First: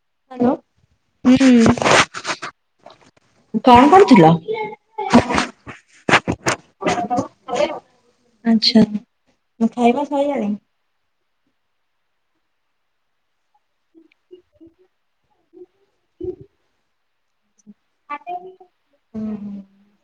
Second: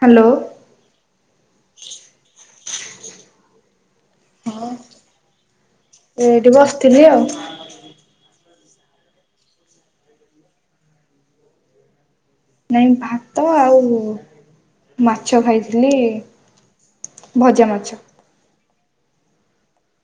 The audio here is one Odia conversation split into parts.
ହ୍ୟାଲୋ। ହାଲୋ, ହୁଁ କଣ କରୁଥିଲ? ହଁ। ଏଇଠି ବସିଥିଲି ଆଉ। ଆଚ୍ଛା, ଖାଇବା ସଇଲାଣି। ନାଇଁ ଭାତ ଆଉ ମାଛ ଖାଇଥିଲି। ଭଜା ମାଛ।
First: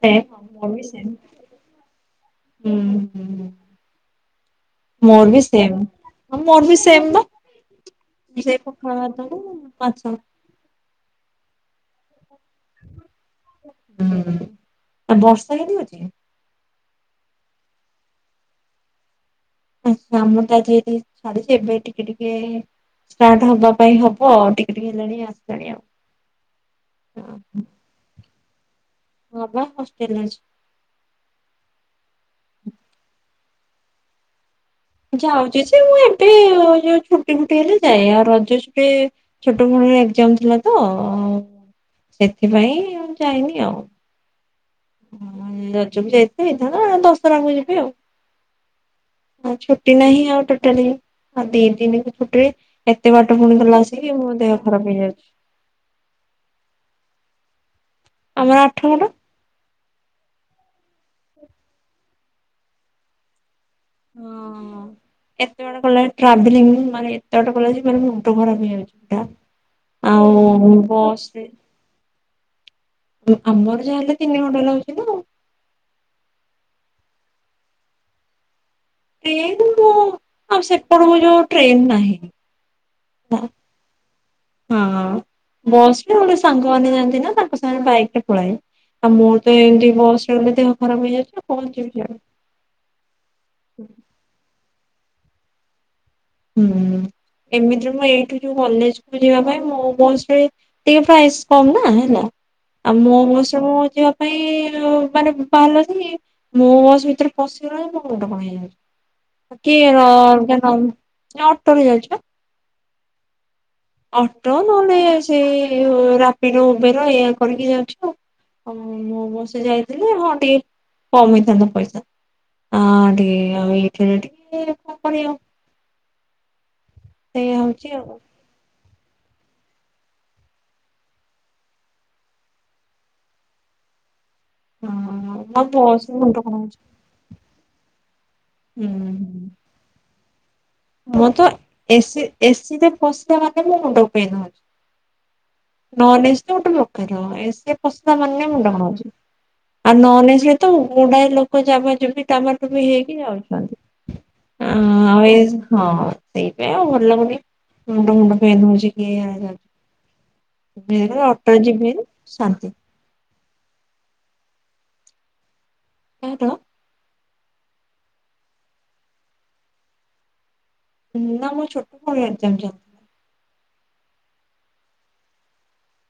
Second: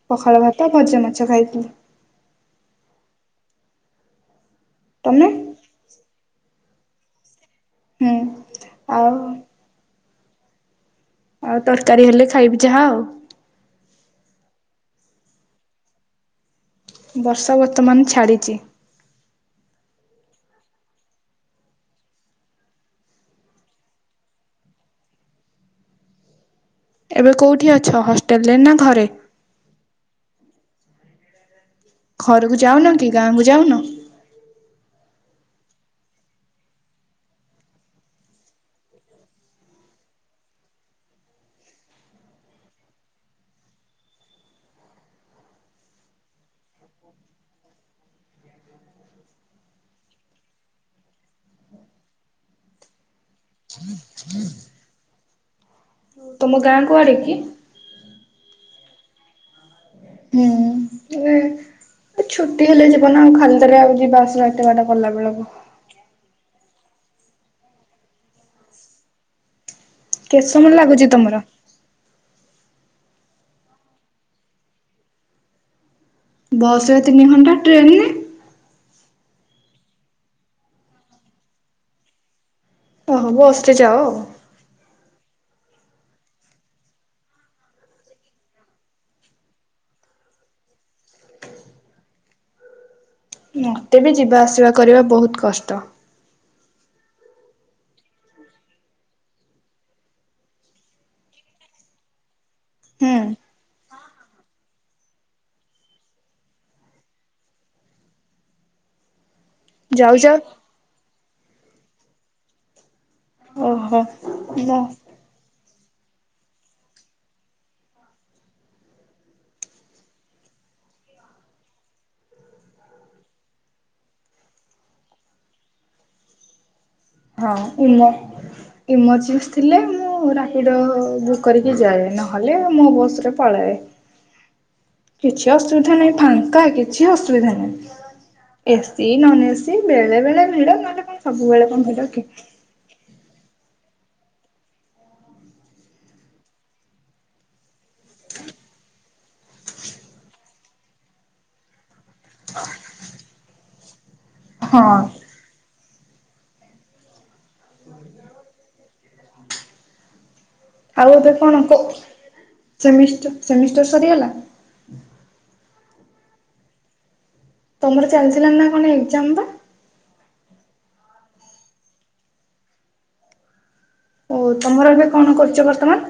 ସେ ପଖାଳ ଭାତ ମ ବିି ଭଜା ସେ [unintelligible] ମାଛ ଖାଇଥିଲି ହୁଁ ହୁଁ ତମେ ମୋର ବି ସେମ୍ ଆଉ ମୋର ବି ସେମ୍ ବା ହୁଁ। ସେ ପଖାଳ ଆଉ ଭାତ କୁ ମାଛ। ଆଉ ତରକାରୀ ହେଲେ ଖାଇବି ଯାହା ଆଉ। ହୁଁ ଆଉ ବର୍ଷା କେମିତି ହଉଛି। ବର୍ଷା ବର୍ତ୍ତମାନ ଛାଡ଼ିଛି। ହଁ ଆମର ତ ଆଜି ଏଠି ଛାଡିଛି ଏବେ ଟିକେ-ଟିକେ। ଷ୍ଟାର୍ଟ ହବା ପାଇଁ ହବ ଆଉ ଟିକେ ଟିକେ ହେଲାଣି ଆସିଲାଣି ଆଉ। ଏବେ କେଉଁଠି ଅଛ ହଷ୍ଟେଲରେ ନା ଘରେ। ହଁ ବା ହଷ୍ଟେଲରେ ଅଛି। ଘରକୁ ଯାଉନ କି ଗାଁ କୁ ଯାଉନ। ଯାଉଛି ଯେ ମୁଁ ଏବେ ଯୋଉ ଛୁଟି ଫୁଟି ହେଲେ ଯାଏ। ଆଉ ରଜ ଛୁଟିରେ ଛୋଟ ଭଉଣୀର ଏକ୍ଜାମ ଥିଲା ତ ସେଥିପାଇଁ ଆଉ ଯାଇନି ଆଉ। ହୁଁ ରଜ କୁ ଯାଇଥିଲି ହେଇଥାନ୍ତି ଦଶହରା କୁ ଯିବି ଆଉ। ଆଉ ଛୁଟି ନାହିଁ ଆଉ ଟୋଟାଲି। ହଁ ଦି ଦିନି ତିନି ଛୁଟିରେ ଏତେ ବାଟ ପୁଣି ଗଲା ଆସିକି ମୋ ଦେହ ଖରାପ ହେଇଯାଉଛି। ତମ ଗାଁ କୁଆଡ଼େ କି? ଆମର ଆଠ ଘଣ୍ଟା। ହୁଁ ହେଲେ ଏ ଛୁଟି ହେଲେ ଯିବ ନା ଆଉ ଖାଲିଟାରେ ଆଉ। ଯିବା ଆସିବା ଏତେ ବାଟ ହଁ କଲା ବେଳକୁ। ଏତେ ବାଟ କଲେ ଟ୍ରାଭେଲିଂଗ୍ ମାନେ ଏତେ ବାଟ ଗଲା ଯେ ମୋ ମୁଁଣ୍ଡ ଖରାପ ହେଇଯାଉଛି ଟା। କେତେ ସମୟ ଲାଗୁଛି ତମର। ଆମର ଯାହା ହେଲେ ତିନି ଘଣ୍ଟା ଲାଗୁଛି ତ। ବସ୍ ରେ ତିନି ଘଣ୍ଟା ଟ୍ରେନ୍ ରେ? ଟ୍ରେନ୍ ମୁଁ ଆଉ ସେପଟ ଯୋଉ ଟ୍ରେନ୍ ନାହିଁ। ଓହୋ ବସ ରେ ଯାଅ। ହଁ ବସ୍ ରେ ନହେଲେ ସାଙ୍ଗମାନେ ଯାଆନ୍ତି ନା ତାଙ୍କ ସାଙ୍ଗରେ ବାଇକ୍ ରେ ପଳାଇ। ଆଉ ମୋର ତ ଏମିତି ବସ୍ ରେ ଗଲେ ଦେହ ଖରାପ ହେଇଯାଉଛି ଆଉ ପହଞ୍ଚିବି କୁଆଡେ। ହୁଁ। ହେ ଯିବା ଆସିବା କରିବା ବହୁତ କଷ୍ଟ। ହୁଁ ଏମିତିରେ ମୁଁ ଏଇଠୁ ଯୋଉ କଲେଜକୁ ଯିବା ପାଇଁ ମୋ ବସ୍ ରେ ଟିକେ ପ୍ରାଇସ୍ କମା ହେଲା ଆଉ ମୋ ହୁଁ ବସ୍ ରେ ମୁଁ ଯ ପାଇଁ ମାନେ ବାହାରନ୍ତି ମୋବସ୍ ଭିତରେ ପଶିଗଲା ମୋ ମୁଣ୍ଡ କଣ ହେଇଯାଉଛି। କି ର ଯାଉ ଯାଉ [unintelligible] ଅଟରେ ଯାଉଛି ପା। ଓହୋ ଅଟୋ ମୋ ନହେଲେ ସେ ସେ ରାପିଡୋ ଓବେର ଏୟା କରିକି ଯାଉଛୁ ଆଉ। ହଁ ମୋ ବସ୍ ରେ ଯାଇଥିଲି ହଁ ଟିକେ କମ ହେଇଥାନ୍ତା ପଇସା। ହଁ ଟିକେ ଆଉ ଏଇଥିରେ ଟିକେ କଣ କରିବ। ହଁ ହଉଛି ଆଉ। ବୁଲ। ଏମୋରର୍ଜେନ୍ସ ଥିଲେ ମୁଁ ରାପିଡ଼ ବୁକ୍ କରିକି ଯାଏ। ନହେଲେ ମୋ ବସ୍ ରେ ପଳାଏ। ହଁ କିଛି ମୋ ଅସୁବିଧା ବସ୍ ନାହିଁ ରେ ମୁଣ୍ଡ କଣ ଫାଙ୍କା ହଉଛି କିଛି ଅସୁବିଧା ନାହିଁ ହୁଁ ଏସି ନନ୍ ହୁଁ। ଏସି ସେଇ ବେଳେ ବେଳେ ଭିଡ଼ ନହେ ମୁଁ ତ ଏସି ଏସିରେ ପଶିଲା ମାତ୍ରେ ମୋ ମୁଣ୍ଡ ପେନ୍ ହୋଉଛି। ନନ୍ ଏସି ତ ଗୋଟେ ପ୍ରକାର ଏସି ରେ ପଶିଲା ମାନେ ମୁଣ୍ଡ କଣ ହଉଚି। ଆଉ ନନ୍ ଏସି ରେ ତ ଗୁଡାଏ ଲୋକ ଜାବା ଯାବି ଟାବା ଟାବ ହେଇକି ଯାଉଛନ୍ତି। ହଁ ଆଁ ଆଉ ଏଯ ହଁ ସେଇପାଇଁ ଆଉ ଭଲ ଲାଗୁନି ମୁଣ୍ଡ ଫୁଣ୍ଡ ପେନ୍ ହଉଛି କିଏ। [inaudible] ଆଉ ଏବେ ଅଟୋରେ କଣ କୋ ଯିବି ଶାନ୍ତି ସେମିଷ୍ଟା ସେମିଷ୍ଟାର ସରିଗଲା। କଣ କଣ ତମର ଚାଲିଥିଲା ନା କଣ ଏକ୍ଜାମ ବା? ନା ମୋ ଛୋଟ ଭଉଣୀ ଏକଜାମ୍ ଚାଲ୍ ଓ ତମର ଏବେ କଣ କରୁଛ ବର୍ତ୍ତମାନ?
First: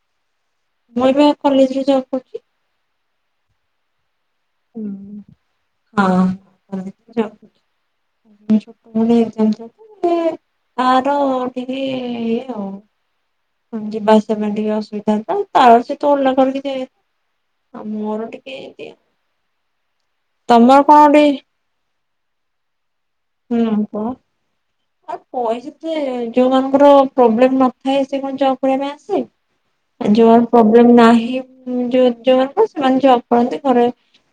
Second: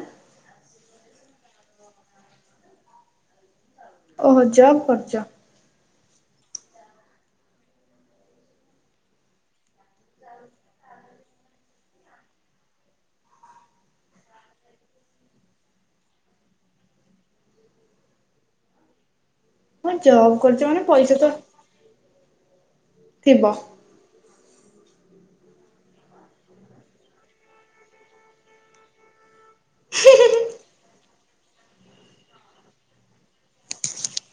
ମୁଁ ଏବେ କଲେଜରେ ଜବ କରୁଛି। ଓହୋ ଯଵ୍ କରୁଛ। ହଁ କଲେଜ୍ ରେ ଜଵ୍ କରୁଛି, ଭୁବନେଶ୍ୱରରେ ପୁଣି ଏକଜାମ୍ ଚାଲିଛି। ଏ ଆର ଟିକେ ଇଏ ଆଉ ଯିବା ଆସିବା ପାଇଁ ଟିକେ ଅସୁବିଧା ତ ତାର ସିଏ ତ ଓଲା କରିକି ଦିଏ। ଆଉ ମୋର ଟିକେ ଏନ୍ତିଆ ହଁ ଜବ୍ କରୁଛ ମାନେ ପଇସା ତ ଟିକେ ଥିବ। ହୁଁ କୁହ। ଆଉ ପଇସା ଥାଏ ଯୋଉ ମାନଙ୍କର ପ୍ରୋବ୍ଲେମ ନଥାଏ ସେ କଣ ଜବ କରିବା ପାଇଁ ଆସେ। ଜଵ୍ ପ୍ରୋବ୍ଲେମ ନାହିଁ ଯୋଉ ଯୋଉ ମାନଙ୍କ ସେମାନେ ଜଵ୍ କରନ୍ତି ଘରେ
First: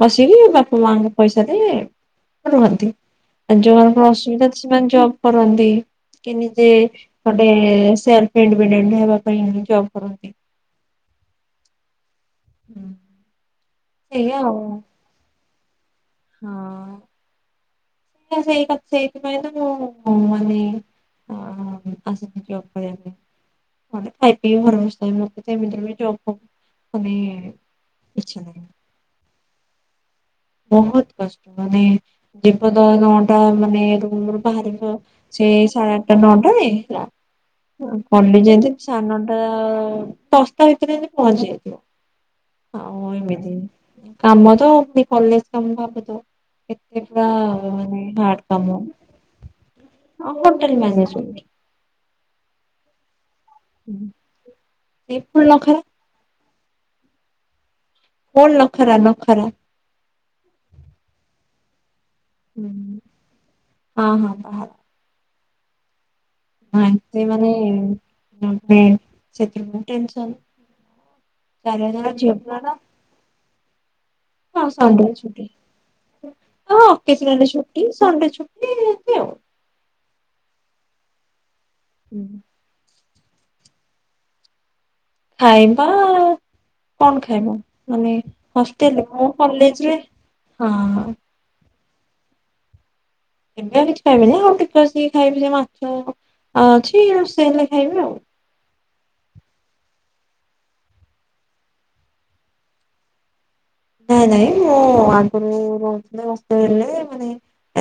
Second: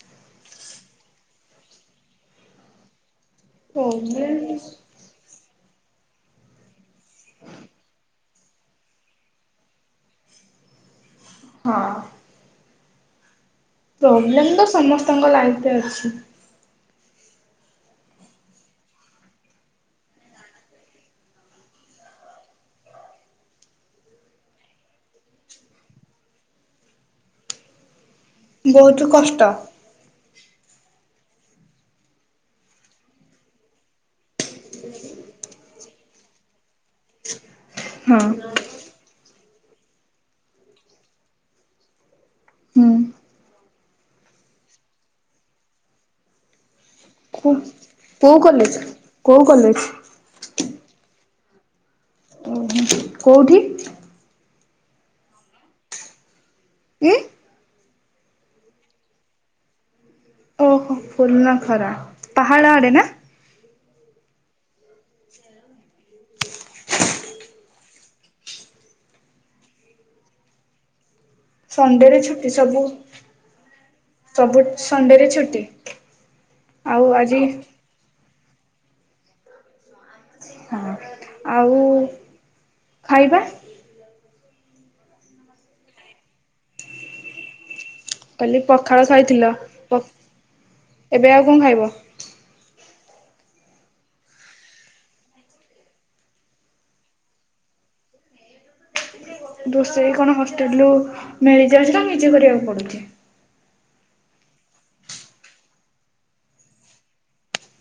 ବସିକି ବାପା ମାଙ୍କ ପଇସାରେ ରୁହନ୍ତି ଆଉ ଯୋଉମାନଙ୍କର ଅସୁବିଧା ପ୍ରୋବ୍ଲେମ୍ ଅଛି, ସେମାନେ ଜବ କରନ୍ତି କି ନିଜେ ଗୋଟେ ସେଲ ଇଣ୍ଡେପେଣ୍ଡେଣ୍ଟ ହେବା ପାଇଁ ଜବ୍ କରନ୍ତି। ହଁ। ହୁଁ। ପ୍ରୋବ୍ଲେମ ତ ସମସ୍ତଙ୍କ ଲାଇଫରେ ଅଛି। ହଁ। ମୁଁ ସେଇ କଥା ସେଇଥିପାଇଁ ତ ମୁଁ ମାନେ ଓହୋ ଆସିଛି ଜବ କରିବା ପାଇଁ। ନହେଲେ ଖାଇ ପିଇକି ଘରେ ବସିଥାଏ, ମୋତେ ତ ଏମିତି ରେ ବି ଜବ୍ ଫବ୍ କରି ଇଚ୍ଛା ନାହିଁ। ବହୁତ କଷ୍ଟ ବହୁତ କଷ୍ଟ ମାନେ ଜୀବ ତ ଅଧ ଘଣ୍ଟା ମାନେ ରୁମ ରୁ ବାହାରିବ ସେ ସାଢ଼େ ଆଠଟା ନଅଟାରେ ହେଲା, ହଁ କଲି ଯଦି ସାଢ଼େ ନଅଟା ଦଶଟା ଭିତରେ ପହଞ୍ଚି ଯାଇଥିବ। ହୁଁ ଆଉ ଏମିତି କାମ ତ କଲେଜ୍ କାମ ଭାବୁଥିବ ଏତେ ପୁରା କୁ ମାନେ କୋଉ ହାର୍ଡ କଲେଜ କାମ। କୋଉ କଲେଜ? ଆ ହୋଟେଲ ମ୍ୟାନେଜମେଣ୍ଟ। ଓହୋ କୋଉଠି? ହୁଁ। ଏ ଫୁଲନଖରା। ଉଁ। ଫୁଲନଖରା ନଖରା। ଓହୋ ଫୁଲନଖରା ହୁଁ, ପାହାଳ ଆଡ଼େ ନା? ହଁ ହଁ ପାହାଳ। ଆଚ୍ଛା ଆଉ ହଁ ଆଣିଛି ମାନେ ଲୋନ୍ ରେ ସେଟା ବି ଟେନସନ୍। ଚାରି ଆଡେ ପା ସଣ୍ଡେରେ ଝିଅ ଛୁଟି ପିଲା ପା ସବୁ ସବୁ ହଁ ସଣ୍ଡେ ସଣ୍ଡେରେ ଛୁଟି ହଁ ଆଉ ଆଜି ଅକେସନ୍ୟାଲ୍ ଛୁଟି ସଣ୍ଡେ ଛୁଟି ଏମିତି ଆଉ ହଁ ଆଉ ହୁଁ। ଖାଇବା ଖାଇବା କଣ ଖାଇବା ମାନେ କହିଲି ପଖାଳ ହଷ୍ଟେଲ ହଉ ଖାଇଥିଲ କଲେଜ ରେ ହ ଏବେ ଆଉ କଣ ଖାଇବ? ଏବେ ଆଉ କିଛି ଖାଇବିନି ଆଉ ଟିକେ ଆସିକି ଖାଇବି ସେ ମାଛ ଅଛି ରୋଷେଇ ହେଲେ ଖାଇବି ଆଉ ରୋଷେଇ କଣ ହଷ୍ଟେଲ ରୁ ମିଳିଯାଉଛି ନା ନିଜେ କରିବାକୁ ପଡୁଛି ନାଇଁ ନାଇଁ ମୁଁ ଆଗରୁ ରହୁଥିଲି ହଷ୍ଟେଲରେ ମାନେ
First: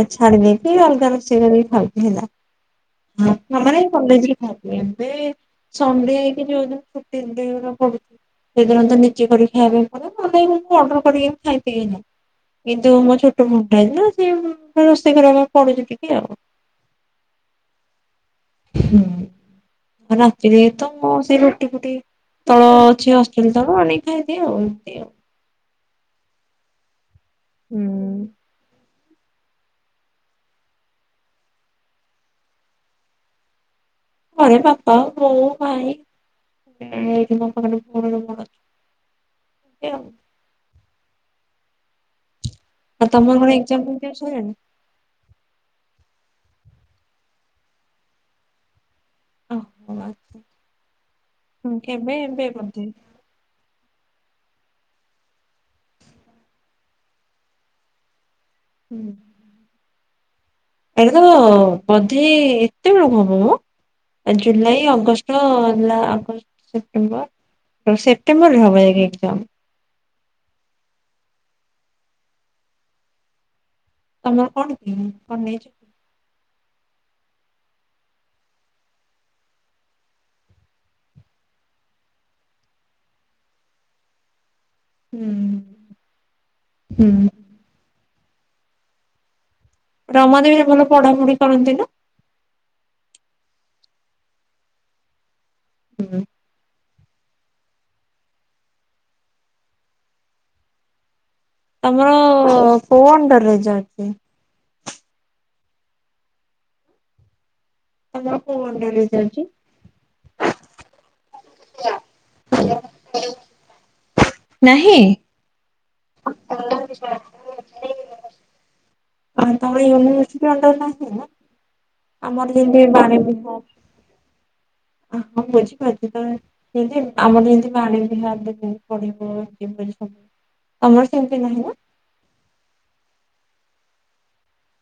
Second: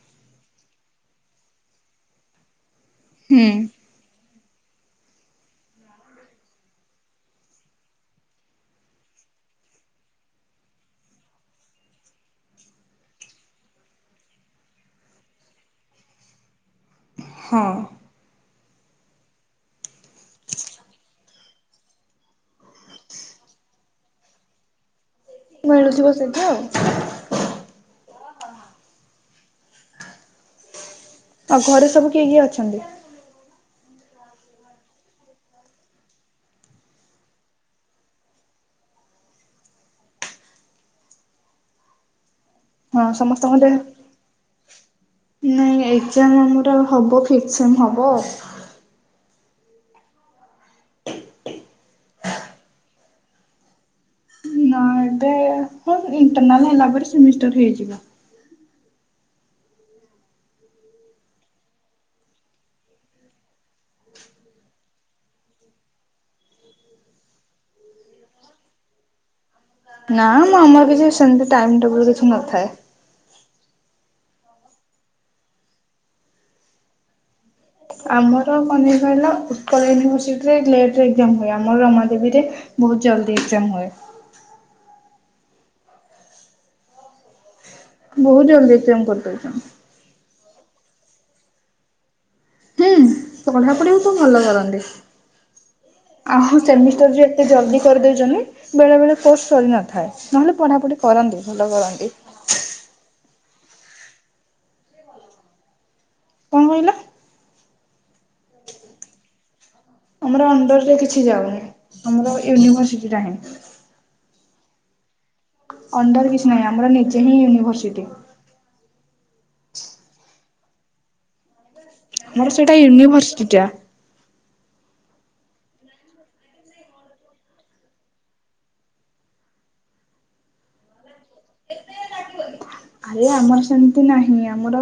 ଆ ଛାଡ଼ିଦେଇକି ଅଲଗା ରୋଷେଇ କରିକି ଖାଉଛୁ ଏଇନା ହଁ ହୁଁ। ଆମର ଏ କଲେଜରେ ଖାଉଥିଲି ଏବେ ସନଣ୍ଡେ କି ଯେଉଦିନ ଛୁଟି ଏମିତି ଯୋଉରା ପଡୁଛି ସେଦିନ ତ ନିଜେ କରି ଖାଇବା ପାଇଁ ପଡେ ନହେଲେ ଏମିତି ଅର୍ଡର କରିକି ଆମେ ଖାଇପିନା କିନ୍ତୁ ମୋ ଛୋଟ ଭଉଣୀ ଟା ଅଛି ନା ସେ ରୋଷେଇ କରିବା ପାଇଁ ପଡୁଛି ଟିକେ ଆଉ ହଁ ହୁଁ ଆଉ ରାତିରେ ତ ମୁ ସେଇ ରୁଟି ଫୁଟି ତଳ ଅଛି ହଷ୍ଟେଲ ତଳୁ ଆଣିକି ଖାଇଦିଏ ଆଉ ଏମିତି ଆଉ ମିଳୁଥିବ ସେଠେ ଆଉ ହୁଁ ଆଉ ଘରେ ସବୁ କିଏ କିଏ ଅଛନ୍ତି? ଘରେ ବାପା ବୋଉ ଭାଇ ଏଇଠି ମୋ ପାଖରେ ପୁଅ ରହିବ ନା ତି ଆଉ ହଁ ଆଉ ତମର ସମସ୍ତଙ୍କ କଣ ଦେହ ଏକ୍ସାମ ଫେଗଜାମ ସଇଲାଣି? ନାଇଁ ଏକ୍ଜାମ ଆମର ହବ ଫିକ୍ସିଙ୍ଗ ହବ ଓହୋ ଆଛା ହଁ କେବେ ଏବେ ବୋଧେ ନା ଏବେ ହଁ ଇଣ୍ଟରନାଲ ହେଲା ପରେ ସେମିଷ୍ଟାର ହେଇଯିବ ହୁଁ ଏଇନା ବୋଧେ ଏତେବେଳୁ କଣ ହବ ମ ଜୁଲାଇ ଅଗଷ୍ଟ ଲା ଅଗଷ୍ଟ ସେପ୍ଟେମ୍ବର ଓ ସେପ୍ଟେମ୍ବରରେ ହବ ଏକ୍ଜାମ ନା ମ ଆମର କିଛି ସେମିତି ଟାଇମ ଟେବୁଲ କିଛି ନଥାଏ ତମର କଣ କି କଣ ନେଇଛ ଆମର ମାନେ କହିଲ ଉତ୍କଳ ୟୁନିଭରସିଟିରେ ଲେଟ୍ ରେ ଏକ୍ସାମ ହୁଏ ଆମର ରମାଦେବୀରେ ବହୁତ ଜଲଦି ଏକ୍ସାମ ହୁଏ। ହୁଁ ହୁଁ ବହୁତ ଜଲଦି ଏକ୍ସାମ କରିଦେଉଛ ରମାଦବୀରେ ଭଲ ପଢାପଢି କରନ୍ତି ନା ହୁଁ ପଢ଼ା ପାଢ଼ୀ ତ ଭଲ କରନ୍ତି। ହୁଁ ଆମ ସେମିଷ୍ଟାର ଯୋଉ ଏତେ ଜଲଦି କରିଦେଉଛନ୍ତି ବେଳେବେଳେ କୋର୍ସ ସରିନଥାଏ ନହେଲେ ପଢ଼ାପଢ଼ି କରନ୍ତି ଭଲ ତମର କରନ୍ତି। କୋଉ ଅଣ୍ଡର ରେ ଯାଉଛି କଣ କହିଲ ତମର କୋଉ ଅଣ୍ଡର ରେ ଯାଉଛି ଆମର ଅଣ୍ଡର ରେ କିଛି ଯାଉନି ଆମର ୟୁନିଭର୍ସିଟି ଟା ହିଁ ନାହିଁ। ଅଣ୍ଡର କିଛି ନାହିଁ ଆମର ନିଜେ ହିଁ ୟୁନିଭର୍ସିଟି। ଆଉ ତମର ୟୁନିଭର୍ସିଟି ଅଣ୍ଡର ନାହିଁ ନା। ଆମର ସେଇଟା ଯେତିଁ ୟୁନିଭର୍ସିଟି ଟା। ବାଣୀବିହାର ହଁ ବୁଝିପାରୁଚି ତମେ ସେମତି ଆମର ଯେମିତି ବାଣୀବିହାର [unintelligible] ତମର ସେମିତି ନାହିଁ ନା। ଆରେ ଆମର ସେମିତି ନାହିଁ ଆମର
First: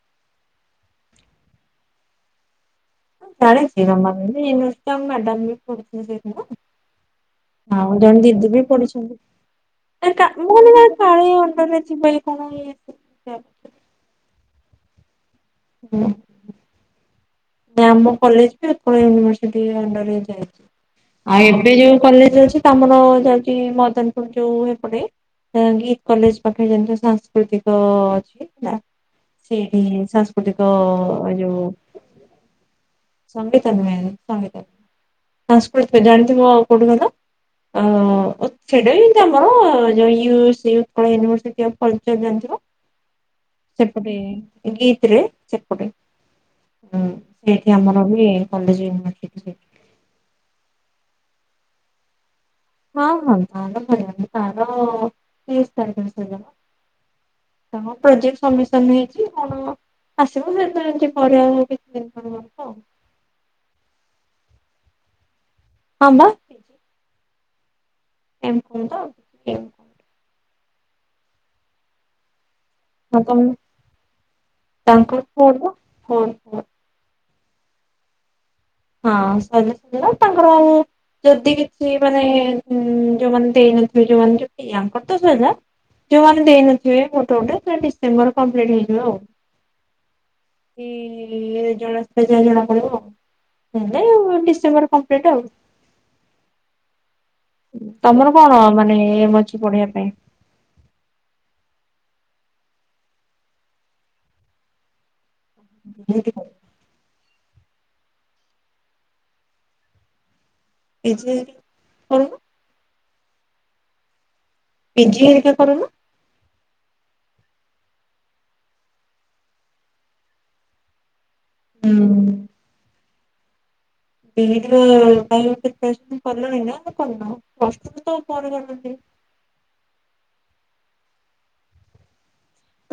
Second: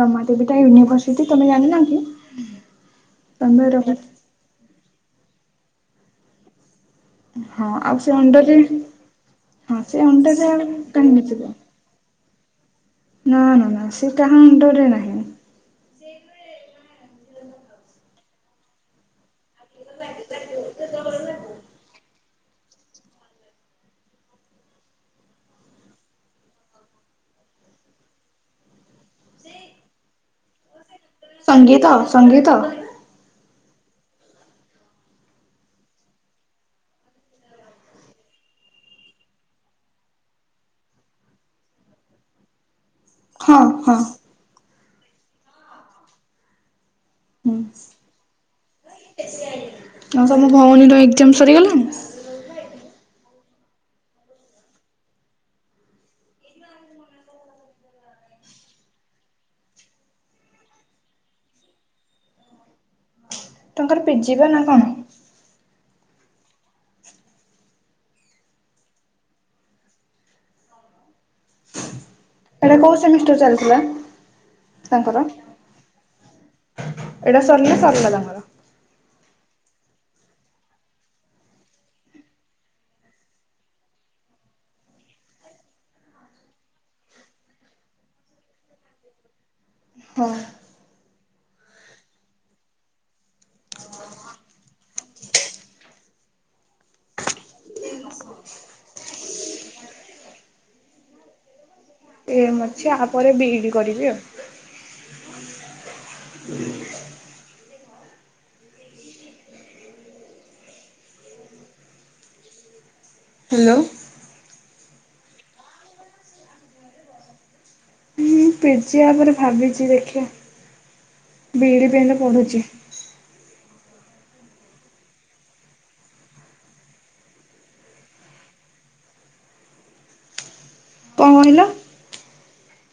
ରମାଦେବୀ ଟା ୟୁନିଭରସିଟି ତମେ ଜାଣିନ କି? ତମେ ଜାଣଛି ରହି ରମା ଦେବୀ ୟୁନିଭରସିଟି ଆମ ମ୍ୟାଡାମ ବି ପଢ଼ୁଥିଲେ ହଁ ସେଥିରେ। ଆଉ ଅଉ ସେ ଜଣେ ଦିଦି ଅଣ୍ଡରରେ ବି ହଁ ସେ ପଡିଛନ୍ତି। ଏ କା ଅଣ୍ଡରରେ ମୁ ଆଉ କଲି କାଳେ କାହିଁ କାଳେ ମିଶିବ। ଅଣ୍ଡରେ ଥିବ କି କଣ [inaudible] ନା ନା ନା ସେ କାହା ଅଣ୍ଡରେ ନାହିଁ। ହୁଁ। ଏ ଆମ କଲେଜ ରେ। ଉତ୍କଳ ୟୁନିଭରସିଟି ଅଣ୍ଡର ରେ ଯାଏ ଆଉ ଏବେ ଯୋଉ କଲେଜ ଅଛି। ତ ଆମର ଯାଉଛି ମଦନପୁର ଯୋଉ ହେପଟେ ଟାଙ୍ଗି କଲେଜ ପାଖରେ ଯେମିତି ସାଂସ୍କୃତିକ ଅଛି ହେଲା। ସେଇଠି ହିଁ ସାଂସ୍କୃତିକ ଯୋଉ ସଙ୍ଗୀତ ସଙ୍ଗୀତ ସଙ୍ଗୀତ ନୁହେ ସଙ୍ଗୀତନୁହେଁ ସଂସ୍କୃତିକ ଜାଣିଥିବ ଆଉ କୋଉଠି କହିଲ ଅ ସେଟା ଏମତି ଆମର ଯଉ ୟୁ ସି ଉ ୟୁନିଭର୍ସିଟି ଅଫ୍ କଲଚର ଜାଣିଥିବ। ହଁ ହଁ ସେପଟେ ହୁଁ ଗୀତ୍ ରେ ସେପଟେ ହଁ। ସେ ଆମର ବି କଲେଜ ୟୁନିଭରସିଟିରେ। ଆଉ ତମ ଭଉଣୀର ଏଗ୍ଜାମ ସରିଗଲାଣି। ହଁ ହଁ ତାର ସରିଗଲାଣି ତାର ତିରିଶ ତାରିଖରେ ସରିଗଲା। ତାଙ୍କ ପ୍ରୋଜେକ୍ଟ ଶମିସନ ହେଇଛି କଣ ଆସିବ ସେ ଏମିତି ପଢୀବାକୁ କିଛି ଦିନ [unintelligible] ତାଙ୍କାର ପି ଜି ବା ନା କଣ। ହଁ ବା। ଏମତି ଭଲ ତ ଆଉ। ହଁ ଏଟା କୋଉ ସେମିଷ୍ଟାର ତମେ ଚାଲିଥିଲା ତାଙ୍କର। ଫୋନ ଫୋନ ଫୋନ ଏଟା ସରଲେ ସରଲା ତାଙ୍କର। ହଁ ସଇଲେ ସଇଲା ତାଙ୍କର ଆଉ ଯଦି କିଛି ମାନେ ଯୋଉମାନେ ଦେଇନଥିବେ ଯୋଉମାନେ ଯୋଉ ଇ ୟାଙ୍କର ତ ସଇଲା। ଯୋଉମାନେ ଦେଇନଥିବେ ଗୋଟେ ଗୋଟେ ସେ ଡିସେମ୍ବର କମ୍ପ୍ଲିଟ ହେଇଯିବ ଆଉ। ହଁ। ଏ ରିଜଲ୍ଟ ଆସିଲେ ଯାହା ଜଣା ପଡିବ ଆଉ। ନହେଲେ ଆଉ ଡିସେମ୍ବର କମ୍ପ୍ଲିଟ୍ ଆଉ। ତମର କଣ ମାନେ ଏମ୍ ଅଛି ପଢିବା ପାଇଁ। ଏମ୍ ଅଛି ଆପରେ ବି ଇ ଡ଼ି କରିବି ଆଉ। ବି ଇ ଡ଼ି [inaudible] [inaudible] ପିଜି କରୁନ। ହ୍ୟାଲୋ। ପିଜି ହେରିକା କରୁନ। ମୁଁ ପିଜିି ୟାପରେ ଭାବିଛି ଦେଖିଆ ବି ଇ ଡ଼ି ପାଇଁ ତ ହୁଁ। ପଢୁଛି। ବିଇଡି ର ପାଇଁ ପ୍ରିପାରେଶନ କଲଣି ନା କରିନ? [unintelligible] କଁ କହିଲ?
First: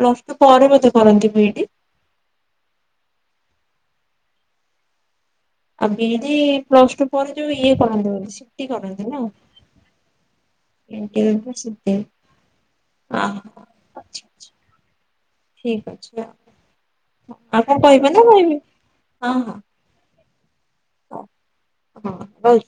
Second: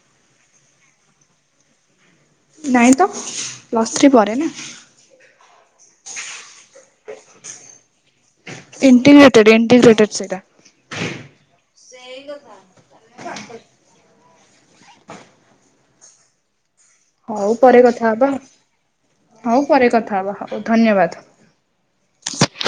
ପ୍ଲସ ଟୁ ପରେ ବୋଧେ କରନ୍ତି ବିଇଡ଼ି? ନାଇଁ ତ ପ୍ଲସ୍ ଥ୍ରୀ ପରେ ନା। ଆଉ ବିଇଡ଼ି ପ୍ଲସ ଟୁ ପରେ ଯୋଉ ଇଏ କରନ୍ତି ବ ସିଟି କରନ୍ତି ନା [inaudible] ଇଣ୍ଟିଗ୍ରେଟେଡ୍ ଆହ ଇଣ୍ଟିଗ୍ରେଟେଡ୍ ସେଇଟା। ଆଚ୍ଛା ଆଚ୍ଛା। ଠିକ ଅଛି ଆ ହଉ ଆଉ କଣ ପରେ କଥା କହିବେ ନା ହବା। କହିବି ହଁ ହଁ। ହଉ ପରେ କଥା ହେବା ହ। ହଉ ଧନ୍ୟବାଦ। ହଁ ହଉ